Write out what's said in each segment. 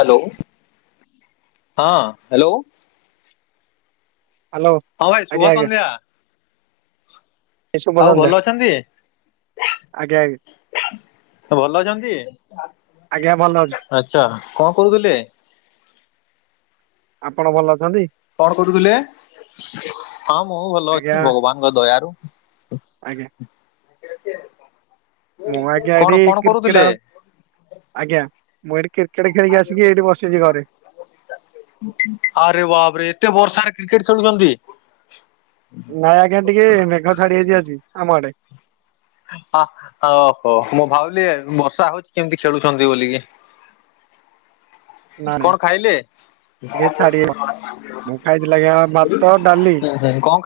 Hello ହଁ hello. Hello ହ ଭାଇ ଆଜ୍ଞା ଶୁଭ ଆଜ୍ଞା ସନ୍ଧ୍ୟା। ଭାଇ ଶୁଭ ଆଉ ସନ୍ଧ୍ୟା। ଭଲ ଅଛନ୍ତି? ଆଜ୍ଞା, ଆଜ୍ଞା। ଭଲ ଅଛନ୍ତି? ଆଜ୍ଞା ଭଲ ଅଛି ଆଛା କଣ କରୁଥିଲେ? ଆପଣ ଭଲ ଅଛନ୍ତି? କଣ କରୁଥିଲେ? ହଁ ମୁଁ ଭଲ ଆଜ୍ଞା ଅଛି ଭଗବାନଙ୍କ ଦୟାରୁ। ଆଜ୍ଞା। ମୁଁ ଆଜ୍ଞା କଣ ଏଠି କଣ କ୍ରିକେଟ୍ କରୁଥିଲେ? ଆ ଆଜ୍ଞା ମୁଁ ଏଇଠି କ୍ରିକେଟ ଖେଳିକି ଆସିକି ଏଇଠି ବସିଛି ଘରେ। ଆରେ ବାପ୍ ରେ ଏତେ ବର୍ଷାରେ କ୍ରିକେଟ ଖେଳୁଛନ୍ତି? ନାଇଁ ଆଜ୍ଞା ଟିକେ ମେଘ ଛାଡି ଯାଇଯି ଆଜି ଆମ ଆଡେ। ଅ ଓହୋ ମୋ ଭାବିଲି ବର୍ଷା ହଉଛି କେମିତି ଖେଳୁଛନ୍ତି ବୋଲିକି। ନା ନାଇଁ କଣ ଖାଇଲେ? ଟିକେ ହୁଁ ଛାଡି ହୁଁ କଣ? ମୁଁ ଖାଇଥିଲି ଆଜ୍ଞା ଭାତ ଡାଲି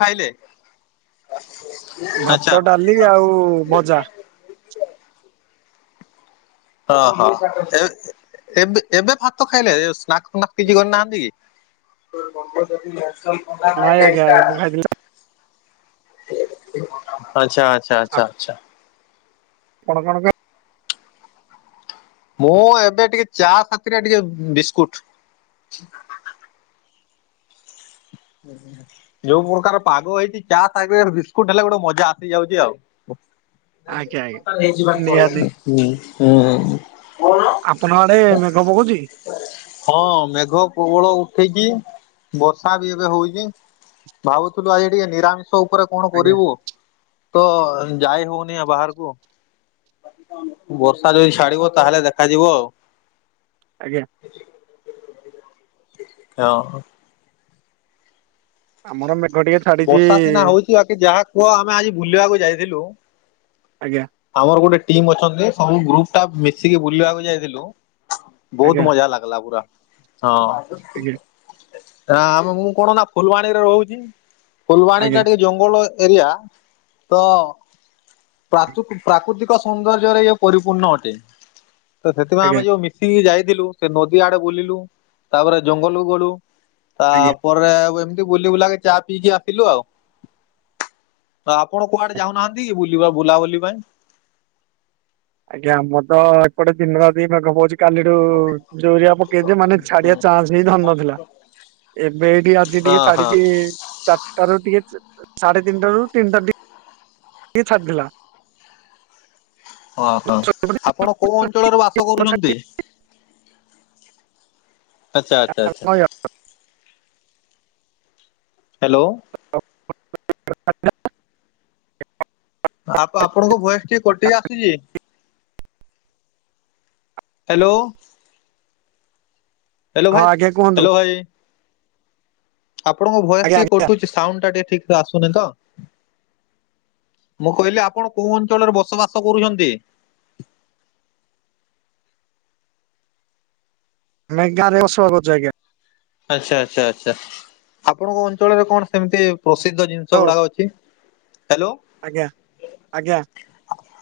ଖାଇଲେ? ଆଚ୍ଛା ଭାତ, ଡାଲି, ଆଉ ଭଜା। ହ ହ, ଏବେ- ଏବେ ଭାତ ଖାଇଲେ? ସ୍ନାକ ଫାକ କିଛି କରିନାହାନ୍ତି କି? ନସଲ ପନା ନାଇଁ ନ ଏ ଆଜ୍ଞା କା ମୁଁ [unintelligible] ଖାଇଥିଲି ଆଚ୍ଛା, ଆଚ୍ଛା, ଆଚ୍ଛା, ଆଚ୍ଛା। କଣ କଣ କ ମୁଁ ଏବେ ଟିକେ ଚା ସାଥିରେ ଟିକେ ବିସ୍କୁଟ। [inaudible] ଯୋଉ ମୁରକାର ପାଗ ହେଇଛି, ଚା ସାଙ୍ଗରେ ବିସ୍କୁଟ ହେଲେ ଗୋଟେ ମଜା ଆସିଯାଉଛି ଆଉ। ଆଜ୍ଞା ଆଜ୍ଞା କା ହେଇଯ ନିହାତି ହୁଁ [unintelligible] ଆପଣଙ୍କ ଆଡେ ମେଘ ପକଉଛି? ହଁ ମେଘ ପର୍ବଳ ଉଠେଇକି ବର୍ଷା ବି। ହଉଛି। ଭାବୁଥିଲୁ ଆଜି ଟିକେ ନିରାମିଷ ଉପରେ କଣ ଆଜ୍ଞା କରିବୁ? ତ ଯାଇ ହଉନି ବାହାରକୁ। ବର୍ଷା ଯଦି ଛାଡିବ ତାହେଲେ ଦେଖାଯିବ ଆଉ। ଆଜ୍ଞା। ହଁ। ଆମର ମେଘ ଟିକେ ଛାଡିଛି। ବର୍ଷା ସିନା ହଉଛି ବାକି ଯାହା କୁହ ଆମେ ଆଜି ବୁଲିବାକୁ ଯାଇଥିଲୁ। ଆଜ୍ଞା। ଆମର ଗୋଟେ ଟିମ୍ ଅଛନ୍ତି ସବୁ ଗ୍ରୁପ ଟା ମିଶିକି ବୁଲିବାକୁ ଯାଇଥିଲୁ। ବହୁତ ଆଜ୍ଞା ମଜା ଲାଗିଲା ପୁରା। ହଁ। ଆଜ୍ଞା ଆମେ ମୁଁ କଣ ନା ଫୁଲବାଣୀରେ ରହୁଛି। ଫୁଲବାଣୀ ଟା ଆଜ୍ଞା ଟିକେ ଜଙ୍ଗଲ ଏରିଆ ତ ପ୍ରଚ ପ୍ରାକୃତିକ ସୌନ୍ଦର୍ଯ୍ୟରେ ଇଏ ପରିପୂର୍ଣ୍ଣ ଅଟେ। ତ ସେଥିପାଇଁ ଆଜ୍ଞା ଆମେ ଯୋଉ ମିଶିକି ଯାଇଥିଲୁ ସେ ନଦୀ ଆଡେ ବୁଲିଲୁ। ତାପରେ ଜଙ୍ଗଲକୁୁ ଗଲୁ। ଆଜ୍ଞା। ତାପରେ ତାପରେ ଏମିତି ବୁଲି ବୁଲାକ ଚା ପିଇକି ଆସିଲୁ ଆଉ। ତ ଆପଣ କୁଆଡେ ଯାଉନାହାନ୍ତି ବୁଲା ବୁଲାବୁଲି ପାଇଁ? ଆଜ୍ଞା ଆମର ତ ଏପଟେ ଦିନରାତି ମେଘ ପକୋ କାଲିଠୁ ଜୋ ଏରିଆ ପକେଇଚି ମାନେ ହଁ ଛାଡିଆ ଚାନ୍ସ ହେଇ ଧ ନଥିଲା। ଏବେ ଏଇଠିକେ ଆଜି ଟିକେ ହଁ ଛାଡିଚି ହଁ ଚାରିଟାରୁ ଟିକେ ସାଢେ ତିନିଟା ରୁ ତିନିଟା ଟି [unintelligible] ଛାଡ଼ିଲା। ଓହୋ ଆପଣ କୋଉ ଅଞ୍ଚଳରେ ବାସ କରୁଚନ୍ତି? ଆଚ୍ଛା ଆଚ୍ଛା। ହଁ ହାଲୋ। [unintelligible] ଆ ଆପଣଙ୍କ ବୟସ ଟିକେ କୋଟି ଆସୁଚି। ହାଲୋ। ହାଲୋ ଭାଇ ଆଜ୍ଞା କୁହନ୍ତୁ ହାଲୋ ଭାଇ। ଆପଣଙ୍କ ଭଏସ ଆଜ୍ଞା ଟିକେ ଆଜ୍ଞା କଟୁଚି ସାଉଣ୍ଡ ଟା ଟିକେ ଠିକ ସେ ଆସୁନି ତ। ମୁଁ କହିଲି ଆପଣ କୋଉ ଅଞ୍ଚଳରେ ବସବାସ କରୁଚନ୍ତି? ଏ [unintelligible] ଆଜ୍ଞା। ଆଚ୍ଛା ଆଚ୍ଛା ଆଚ୍ଛା ଆପଣଙ୍କ ଅଞ୍ଚଳରେ କଣ ସେମିତି ପ୍ରସିଦ୍ଧ ଜିନିଷ ହ୍ୟାଲୋ ଗୁଡାକ ଅଛି, ହ୍ୟାଲୋ ଆଜ୍ଞା ଆଜ୍ଞା।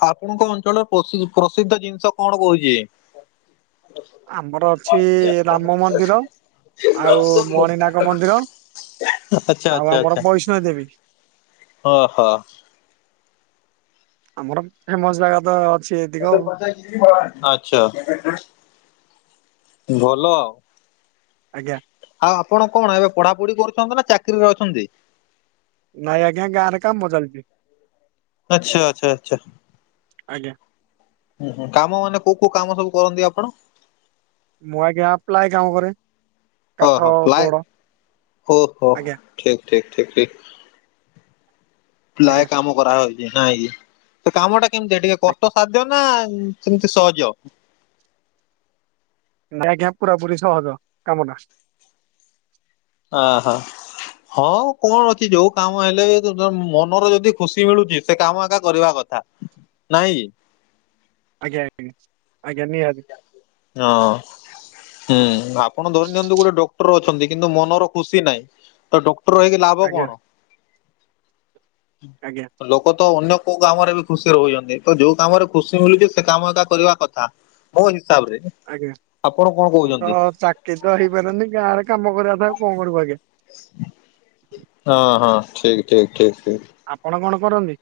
ଆପଣଙ୍କ ଅଞ୍ଚଳରେ ପ୍ରସି ପ୍ରସିଦ୍ଧ ଜିନିଷ କଣ କହୁଚି? ଆମର ଅଛି ରାମ ମନ୍ଦିର। ଆଉ ମଣିନାକ ମନ୍ଦିର ଆଚ୍ଛା ଆଉ ଆମର ବୈଷ୍ଣ ଦେବୀ। ହଁଓହୋ। ଆମର ଫେମସ ଜାଗା ତ ଅଛି ଏତିକ ଆଉ ଆଚ୍ଛା ଭଲ ଆଉ। ଆଜ୍ଞା। ଆଉ ଆପଣ କଣ ଏବେ ପଢାପଢି କରୁଚନ୍ତି ନା ଚାକିରିରେ ଅଛନ୍ତି? ନାଇଁ ଆଜ୍ଞା ଗାଁ ରେ କାମ ଚାଲିଚି। ଆଚ୍ଛା ଆଚ୍ଛା ଆଚ୍ଛା। ଆଜ୍ଞା। କାମ ମାନେ କୋଉ କୋଉ କାମ ସବୁ କରନ୍ତି କଣ? ମୁଁ ଆଜ୍ଞା ଆପ୍ଲାଏ କାମରେ ଓହୋ ପ୍ଲାଏ ଓହୋ। ଆଜ୍ଞା ଠିକ ଠିକ ଠିକ ଠିକ ଆଜ୍ଞା ଲାୟ କାମ କରା ହେଉଚି ନାଇ ତ କାମ ଟା କେମିତି ଟିକେ କଷ୍ଟ ସାଧ୍ୟ ନା ସେମିତି ସହଜ। ଆଜ୍ଞା ପୁରା ପୁରୀ ସହଜ କାମ ଟା। ଓ ହୋ। ହଁ କଣ ଅଛି ଯୋଉ କାମ ହେଲେ ବି ମନର ଯଦି ଖୁସି ମିଳୁଚି ସେ କାମ ଏକା କରିବା କଥା ନାଇଁ। ଆଜ୍ଞା ଆଜ୍ଞା ନିହାତି। ହଁ। ହୁଁ ଆପଣ ଧରି ନିଅନ୍ତୁ ଗୋଟେ ଡକ୍ଟର ଅଛନ୍ତି କିନ୍ତୁ ମନର ଖୁସି ନାହିଁ ତ ଡକ୍ଟର ହେଇକି ଲାଭ ଆଜ୍ଞା କଣ? ଆଜ୍ଞା। ଲୋକ ତ ଅନ୍ୟ କୋଉ କାମରେ ବି ଖୁସିରେ ରହୁଚନ୍ତି ତ ଯୋଉ କାମରେ ଖୁସି ମିଳୁଚି ସେ କାମଟା କରିବା କଥା। ମୋ ହିସାବରେ ଆପଣ କଣ କୋହୁଚନ୍ତି। କେ ତ ହେଇପାରନି ଗାଁ ରେ କାମ କରିବା ଥାଉ କଣ କରିବୁ ଆଜ୍ଞା। ହଁ ହଁ ଠିକ ଠିକ ଠିକ ଠିକ। ଆପଣ କଣ କରନ୍ତି?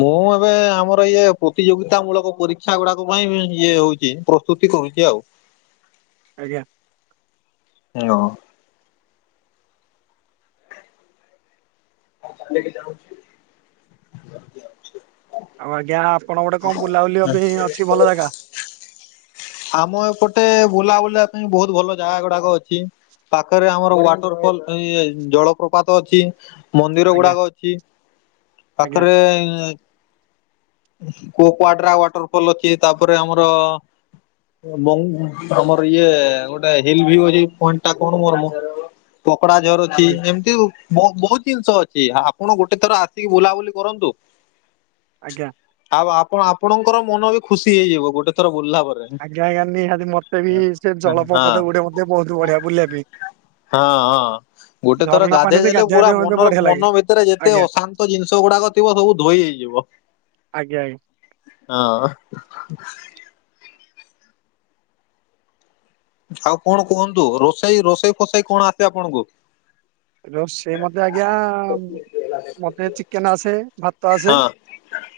ମୁଁ ଏବେ ଆମର ଇଏ ପ୍ରତିଯୋଗିତା ମୂଳକ ପରୀକ୍ଷା ଗୁଡାକ ପାଇଁ ଇଏ ହୋଉଚି। ସ୍ମୃତି କୋଉଚି ଆଉ। ଆଜ୍ଞା। ହେ ଓ। ମୁଁ ତାଲିକି ଯାଉଛି। [inaudible] ଆଉ ଆଜ୍ଞା ଆପଣ ଗୋଟେ କଣ ବୁଲା ବୁଲିିବା ପାଇଁ ଅଛି ଭଲ ଜାଗା। ଆମ ଏପଟେ ବୁଲା ବୁଲାବା ପାଇଁ ବହୁତ ଭଲ ଜାଗା ଗୁଡାକ ଅଛି। ପାଖରେ ଆମର ୱାଟର ଫଲ ଜଳପ୍ରପାତ ଅଛି। ମନ୍ଦିର ଆଜ୍ଞା ଗୁଡାକ ଅଛି ଆଜ୍ଞା ପାଖରେ କୋ କୋୱଡ୍ରା ୱାଟରଫଲ୍ ଅଛି ତାପରେ ଆମର ମ ଆମର ଇଏ ଗୋଟେ ହିଲ୍ ଭ୍ୟୁ ଅଛି ପଏଣ୍ଟ ଟା କଣ ମୋର ମୋ ପକଡା ଝରୁ ଅଛି ଆଜ୍ଞା ଏମିତି ଆଉ ବହୁତ ଜିନିଷ ଅଛି ଆପଣ ଗୋଟେ ଥର ଆସିକି ବୁଲାବୁଲି କରନ୍ତୁ। ଆଜ୍ଞା। ଆଉ ଆପଣ ଆପଣଙ୍କର ମନ ବି ଖୁସି ହେଇଯିବ ଗୋଟେ ଥର ବୁଲିଲା ପରେ। ଆଜ୍ଞା ଆଜ୍ଞା ନିହାତି ମତେ ବି ସେ ହଁ ଜଳପ୍ରଭାତ ଗୁଡେ ମତେ ମଧ୍ୟ ବହୁତ ବଢିଆ ବୁଲିବା ପାଇଁ। ହଁ-ଅ ହଁ। ଗୋଟେ ଥର ଝରଣା ଗାଧେଇ ପାଣିରେ ଦେଲେ ଗାଧୋଇବା ପୁରା ପାଇଁ ମତେ ମନର ବଢିଆ ଲାଗେ ମନ ଭିତରେ ଯେତେ ଆଜ୍ଞା ଅଶାନ୍ତ ଜିନିଷ ଗୁଡାକ ଥିବ ସବୁ ଧୋଇ ହୋଇ ଯିବ। ଆଜ୍ଞା। ହଁ। ଆଉ କଣ କୁହନ୍ତୁ ରୋଷେଇ ରୋଷେଇ ଫସେଇ କଣ ଆସେ ଆପଣଙ୍କୁ? ରୋଷେଇ ମତେ ଆଜ୍ଞା-ଆ ମତେ ଚିକେନ ଆସେ ଭାତ ଆସେ।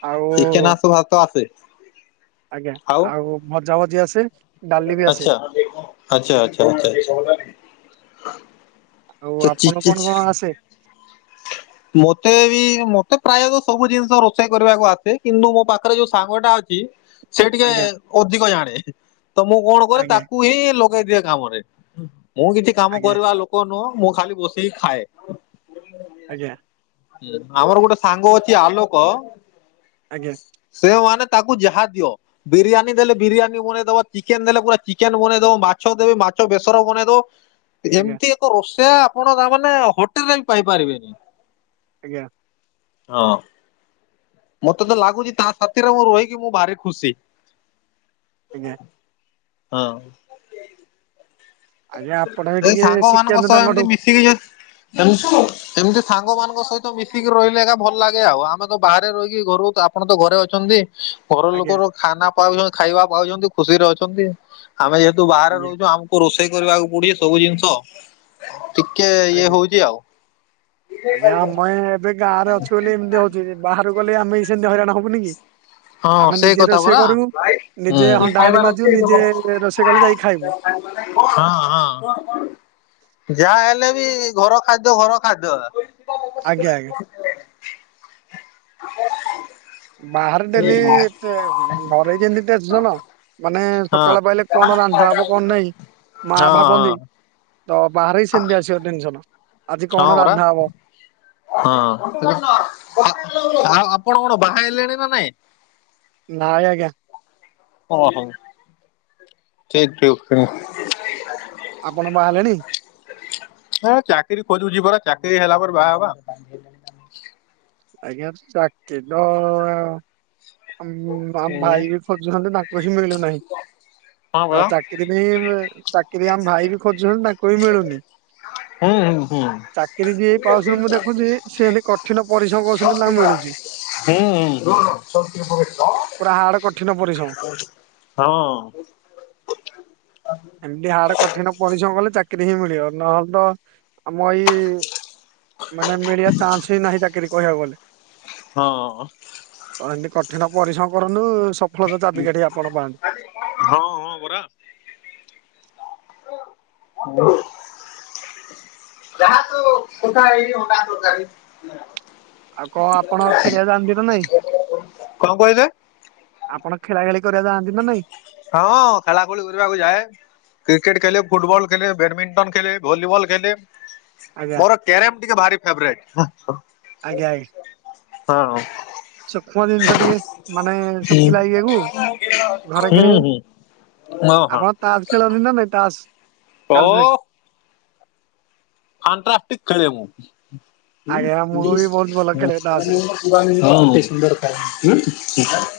ଆଉ ଚିକେନ୍ ଆସେ ଭାତ ଆସେ। ଆଜ୍ଞା ଆଉ ମଜା ମଜି ଆସେ? ଡାଲି ବି ଆସେ ଆଛା ଆଛା ଆଛାଛା। ଆଉ ଆପଣ କଣ କଣ ଆସେ? ମତେ ବି ମତେ ପ୍ରାୟତଃ ସବୁ ଜିନିଷ ରୋଷେଇ କରିବାକୁ ଆସେ କିନ୍ତୁ ମୋ ପାଖରେ ଯୋଉ ସାଙ୍ଗ ଟା ଅଛି ସେ ଟିକେ ଆଜ୍ଞା ଅଧିକ ଜାଣେ ତ ମୁଁ କଣ କରେ ଆଜ୍ଞା ତାକୁ ହିଁ ଲୋ ପକେଦିଏ କାମରେ ମୁଁ କିଛି କାମ ଆଜ୍ଞା କରିବା ଲୋକ ନୁହଁ ମୁଁ ଖାଲି ବସେଇକି ଖାଏ। ଆଜ୍ଞା। ଆମର ଗୋଟେ ସାଙ୍ଗ ଅଛି ଆଲୋକ ଆଜ୍ଞା ସେଓ ମାନେ ତାକୁ ଯାହା ଦିଅ ବିରିୟାନୀ ଦେଲେ ବିରିୟାନୀ ବନେଇଦବ ଚିକେନ ଦେଲେ ପୁରା ଚିକେନ ବନେଇଦବ ମାଛ ଦେବେ ମାଛ ବେସର ବନେଇଦବ। ଆଜ୍ଞା ଏମିତି ଏକ ରୋଷେଇଆ ଆପଣ ତା ମାନେ ହୋଟେଲରେ ବି ପାଇପାରିବେନି। ଆଜ୍ଞା। ହଁ। ମତେ ତ ଲାଗୁଛି ତା ସାଥିରେ ମୁଁ ରହିକି ମୁଁ ଭାରି ଖୁସି। ଆଜ୍ଞା। ହଁ। ଆଜ୍ଞା ଆପଣ ବି ସେ ଟିକେ ସାଙ୍ଗ ମାନଙ୍କ ଶିଖନ୍ତୁ ସହ ଏମତି ତାଙ୍କଠୁ ମିଶିକି ଯଦି [inaudible] ସେମତି ସାଙ୍ଗ ମାନଙ୍କ ସହିତ ମିଶିକି ରହିଲେ ଏକା ଭଲ ଲାଗେ ଆଉ ଆମେ ତ ବାହାରେ ରହିକି ଘରକୁ ଯା ଆପଣ ତ ଘରେ ଅଛନ୍ତି। ଘର ଆଜ୍ଞା ଲୋକର ଖାନା ପାଉଛନ୍ତି ଖାଇବା ପାଉଛନ୍ତି ଖୁସିରେ ଅଛନ୍ତି ଆମେ ଯେହେତୁ ବାହାରେ ଆଜ୍ଞା ରହୁଛୁ ଆମ ରୋଷେଇ କରିବାକୁ ପଡଛି ସବୁ ଜିନିଷ ଟିକେ ଇଏ ଆଜ୍ଞା ହଉଛି ଆଉ। ଆଜ୍ଞା ଆମୟ ଏବେ ଗାଁ ରେ ଅଛୁ ବୋଲି ଏମିତି ହଉଛି ବାହାରୁକୁ ଗଲେ ଆମେ ସେମିତି ହଇରାଣ ହବୁନି କି। ହଁ ଆମେ ସେଇ ନିଜେ କଥା ରୋଷେଇ ପରା। କରୁ ହୁଁ। ନିଜେ ହଣ୍ଡା ହାଣ୍ଡି ମାଜୁ ନିଜେ ରୋଷେଇ କଲେ ଯାଇକି ଖାଇବୁ। ହଁ ହଁ। ଯାହା ହେଲେ ବି ଘର ଖାଦ୍ୟ ଘର ଖାଦ୍ୟ। ଆଜ୍ଞା ଆଜ୍ଞା [unintelligible] ବାହାରେ ଡେଲି ତେ ଘରେ ଯେମତି ଟେନସନ ମାନେ ହଁ। ସକାଳ ପାଇଲେ କଣ ରାନ୍ଧା ହବ କଣ ନାହିଁ ମା ହଁ ହଁ ଭାବନ୍ତି ତ ବାହାରେ ହି ସେମିତି ଆସିବ ଟେନସନ। ଆଜି ହଁ କଣ ପରା। ରାନ୍ଧା ହବ ହଁ ଆଉ ଆପଣ କଣ ବାହା ହେଲେଣି ନା ନାଇଁ? ନାଇଁ ଆଜ୍ଞା। ଓହୋ। ସେଇଠୁ [unintelligible] ଆପଣ ବାହା ହେଲେଣି? ହ ଚାକିରି ଖୋଜୁଛି ପରା ଚାକିରି ହେଲା ପରେ ବାହା ହେବା। ଆଜ୍ଞା ଚାକିରି ତ ଆମ ଭା-ଭାଇ ବି ଖୋଜୁଛନ୍ତି ନା [unintelligible] ମିଳୁ ନାହିଁ ହଁ ତ ଚା ପରା ଚାକିରି ବି ଚାକିରି ଆମ ଭାଇ ବି ଖୋଜୁଛନ୍ତି ତାଙ୍କୁ ବି ମିଳୁନି। ହୁଁ ହୁଁ ଚାକିରି ଯିଏ ପାଉଛି ମୁଁ ଦେଖୁଛି ସିଏ କଠିନ ପରିଶ୍ରମ କରୁଛନ୍ତି ତାଙ୍କୁ ମିଳୁଛି ହୁଁ ପୁରା ହାର୍ଡ ହୁଁ କଠିନ ପରିଶ୍ରମ। ହଁ। ଏମିତି ହାଡ କଠିନ ପରିଶ୍ରମ କଲେ ଚାକିରି ହିଁ ମିଳିବ ନହେଲେ ତ ଆମ ଏଇ ମାନେ ମିଳିବା ଚାନ୍ସ ହି ନାହିଁ ଚାକିରି କହିବାକୁ ଗଲେ। ହଁ। ତ ଏମିତି କଠିନ ପରିଶ୍ରମ କରନ୍ତୁ ସଫଳତା ଚାବିକାଠି ଆପଣ ପାନ୍ତୁ। ହଁ ହଁ ପରା। [unintelligible] ଯାହା ତ କଥା ହେଇ ଅଣ୍ଡା ତରକାରୀ। ଆଉ କଣ ଆପଣ ଖେଳିବା ଯାଆନ୍ତି ନା ନାଇଁ କଣ କହିଲେ? ଆପଣ ଖେଳା ଖେଳି କରିବା ଯାଆନ୍ତି ନା ନାଇଁ? ହଁ ଖେଳାଖୋଳି କରିବାକୁ ଯାଏ। କ୍ରିକେଟ ଖେଲେ ଫୁଟବଲ ଖେଲେ ବ୍ୟାଡମିଣ୍ଟନ ଖେଲେ ଭଲିିବଲ ଖେଲେ। ଆଜ୍ଞା ମୋର କ୍ୟାରମ ଟିକେ ଭାରି ଫେବରାଇଟ। ଆଜ୍ଞା ଆ ହଁ। ସୂକ୍ଷ୍ମ ଜିନିଷ ଟିକେ ମାନେ ଶୁଖିଲା ଇଏକୁ ଘରେ ହୁଁ ଖେଳିବେ ହୁଁ ହଁ ହଁ ଆମ ତାସ ଖେଳନ୍ତି ନା ନାଇଁ ତାସ ଓ କାଲ ଫାଣ୍ଟ୍ରାଷ୍ଟିକ ଖେଳେ ମୁଁ ଆଜ୍ଞା ମୁଁ ବି ବହୁତ ଭଲ ଖେଳେ ତାସରେ। [unintelligible]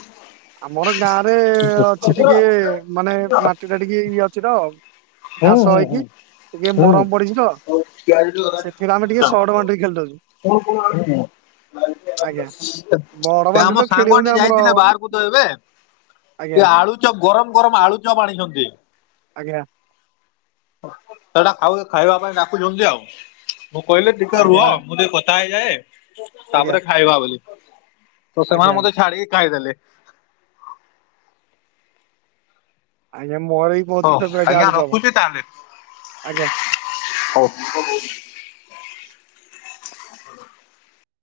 [unintelligible] ଆମର ଗାଁ ରେ ଅଛି ଟିକେ ମାନେ ମାଟି ଟା ଟିକେ ଇଏ ଅଛି ତ ହୁଁ ଘାସ ହୁଁ ହେଇକି ହୁଁ ଟିକେ ମରମ ପଡିଛି ତ ସେଥିରେ ଆମେ ଟିକେ ହୁଁ। ସଟ ବାଟିକି ଖେଳିଦଉଛୁ। ଏ ଆମ ଆଜ୍ଞା। ବଡ ବାଣ୍ଡି ତ ଖେଳି ହଉନି ସାଙ୍ଗଟେ ଆମର ଯାଇଥିଲେ ବାହାରକୁ। ତ ଏବେ ସେ ଆଜ୍ଞା ଆଳୁଚପ୍ ଗରମ ଗରମ ଆଳୁଚପ୍ ଆଣିଛନ୍ତି। ଆଜ୍ଞା। ସେଟା ଖାଉ ଖାଇବା ପାଇଁ ଡାକୁଛନ୍ତି ଆଉ ମୁଁ କହିଲି ଟିକେ ଆଜ୍ଞା ରୁହ ମୁଁ ଟିକେ କ ଥା ହେଇଯାଏ ଆଜ୍ଞା ତାପରେ ଖାଇବା ବୋଲି ତ ଆଜ୍ଞା ସେମାନେ ଆଜ୍ଞା ମତେ ଛାଡିକି ଖାଇଦେଲେ। ଆଜ୍ଞା ମୋର ବି ବହୁତ ହଉ ଫେବରାଇଟ ଆଜ୍ଞା ଆଳୁଚପ ରଖୁଛି ତାହେଲେ ଆଜ୍ଞା। ହଉ [unintelligible]